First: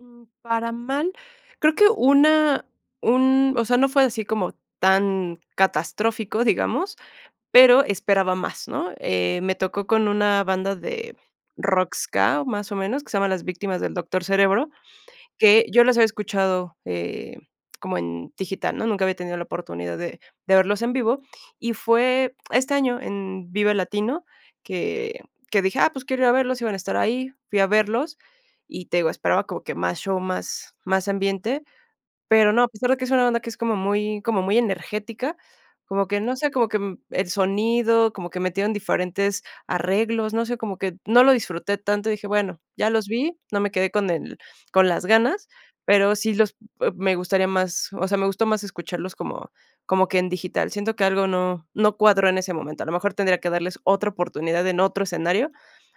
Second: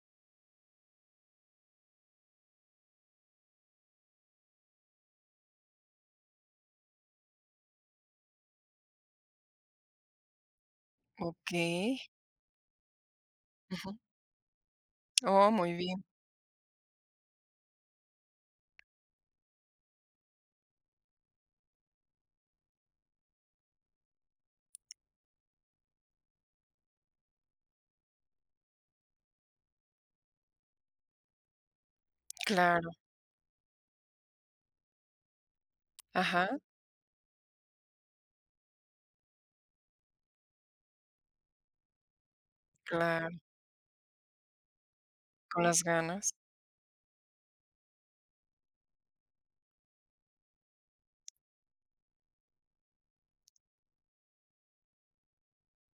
Mm, para mal. Creo que una un, o sea, no fue así como tan catastrófico, digamos, pero esperaba más, ¿no? Eh, me tocó con una banda de rock Okey. ska, más o menos, que se llama las Víctimas del Ujú. Doctor Cerebro, Oh, que muy yo los bien. había escuchado, eh, como en digital, ¿no? Nunca había tenido la oportunidad de de verlos en vivo, y fue este año en Vive Latino que que dije: "Ah, pues quiero ir a verlos", iban a estar ahí, fui a verlos y, te digo, esperaba como que más show, más más ambiente. Pero no, a Claro. pesar de que es una banda que es como muy como muy energética, como que, no sé, Ajá. como que el sonido, como que metieron diferentes arreglos, no sé, como que no lo disfruté tanto. Dije: "Bueno, ya los Claro. vi, no me quedé con el con las ganas", Con las pero ganas. sí los e me gustaría más, o sea, me gustó más escucharlos como como que en digital. Siento que algo no no cuadró en ese momento, a lo mejor tendría que darles otra oportunidad en otro escenario,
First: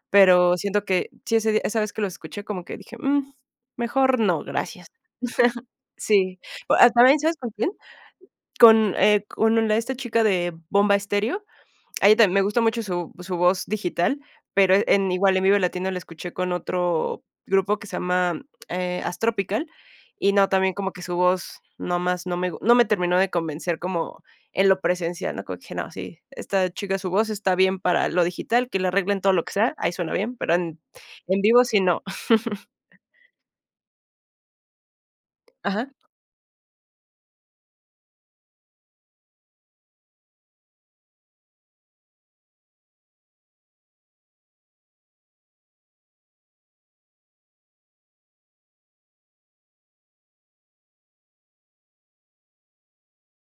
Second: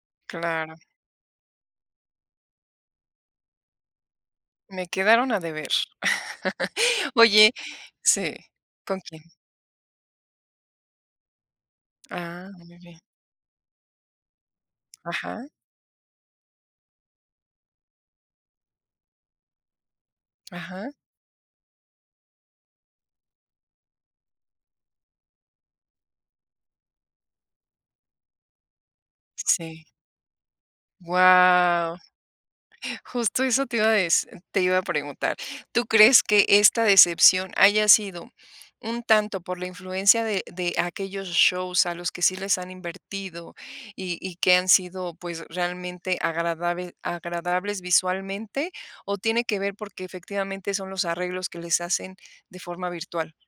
pero, Claro. siento que sí, ese día esa vez que lo escuché, como que dije: "Mm, mejor no, gracias" Me quedaron a deber. Sí. Pero también, ¿sabes con Oye quién? Sí, Con, ¿con quién? eh, con el esta chica de Bomba Estéreo. A ella también me Ah, gusta mucho okey. su su voz digital, pero e en igual en Ajá. Vive Latino la escuché con otro grupo que se llama, eh, Astropical, y no, también como Ajá. que su voz nomás, no me gu no me terminó de convencer como, en lo presencial, ¿no? Como que no, sí, esta chica, su voz está bien para lo digital, que le arreglen todo lo que sea, Sí. ahí suena bien, pero en en vivo sí, Guau, no. justo eso te iba a deci te iba a preguntar. ¿Tú Ajá. crees que esta decepción haya sido un tanto por la influencia de de aquellos shows a los que sí les han invertido, y y que han sido, pues, realmente agradabe agradables visualmente? ¿O tiene que ver porque efectivamente son los arreglos que les hacen de forma virtual?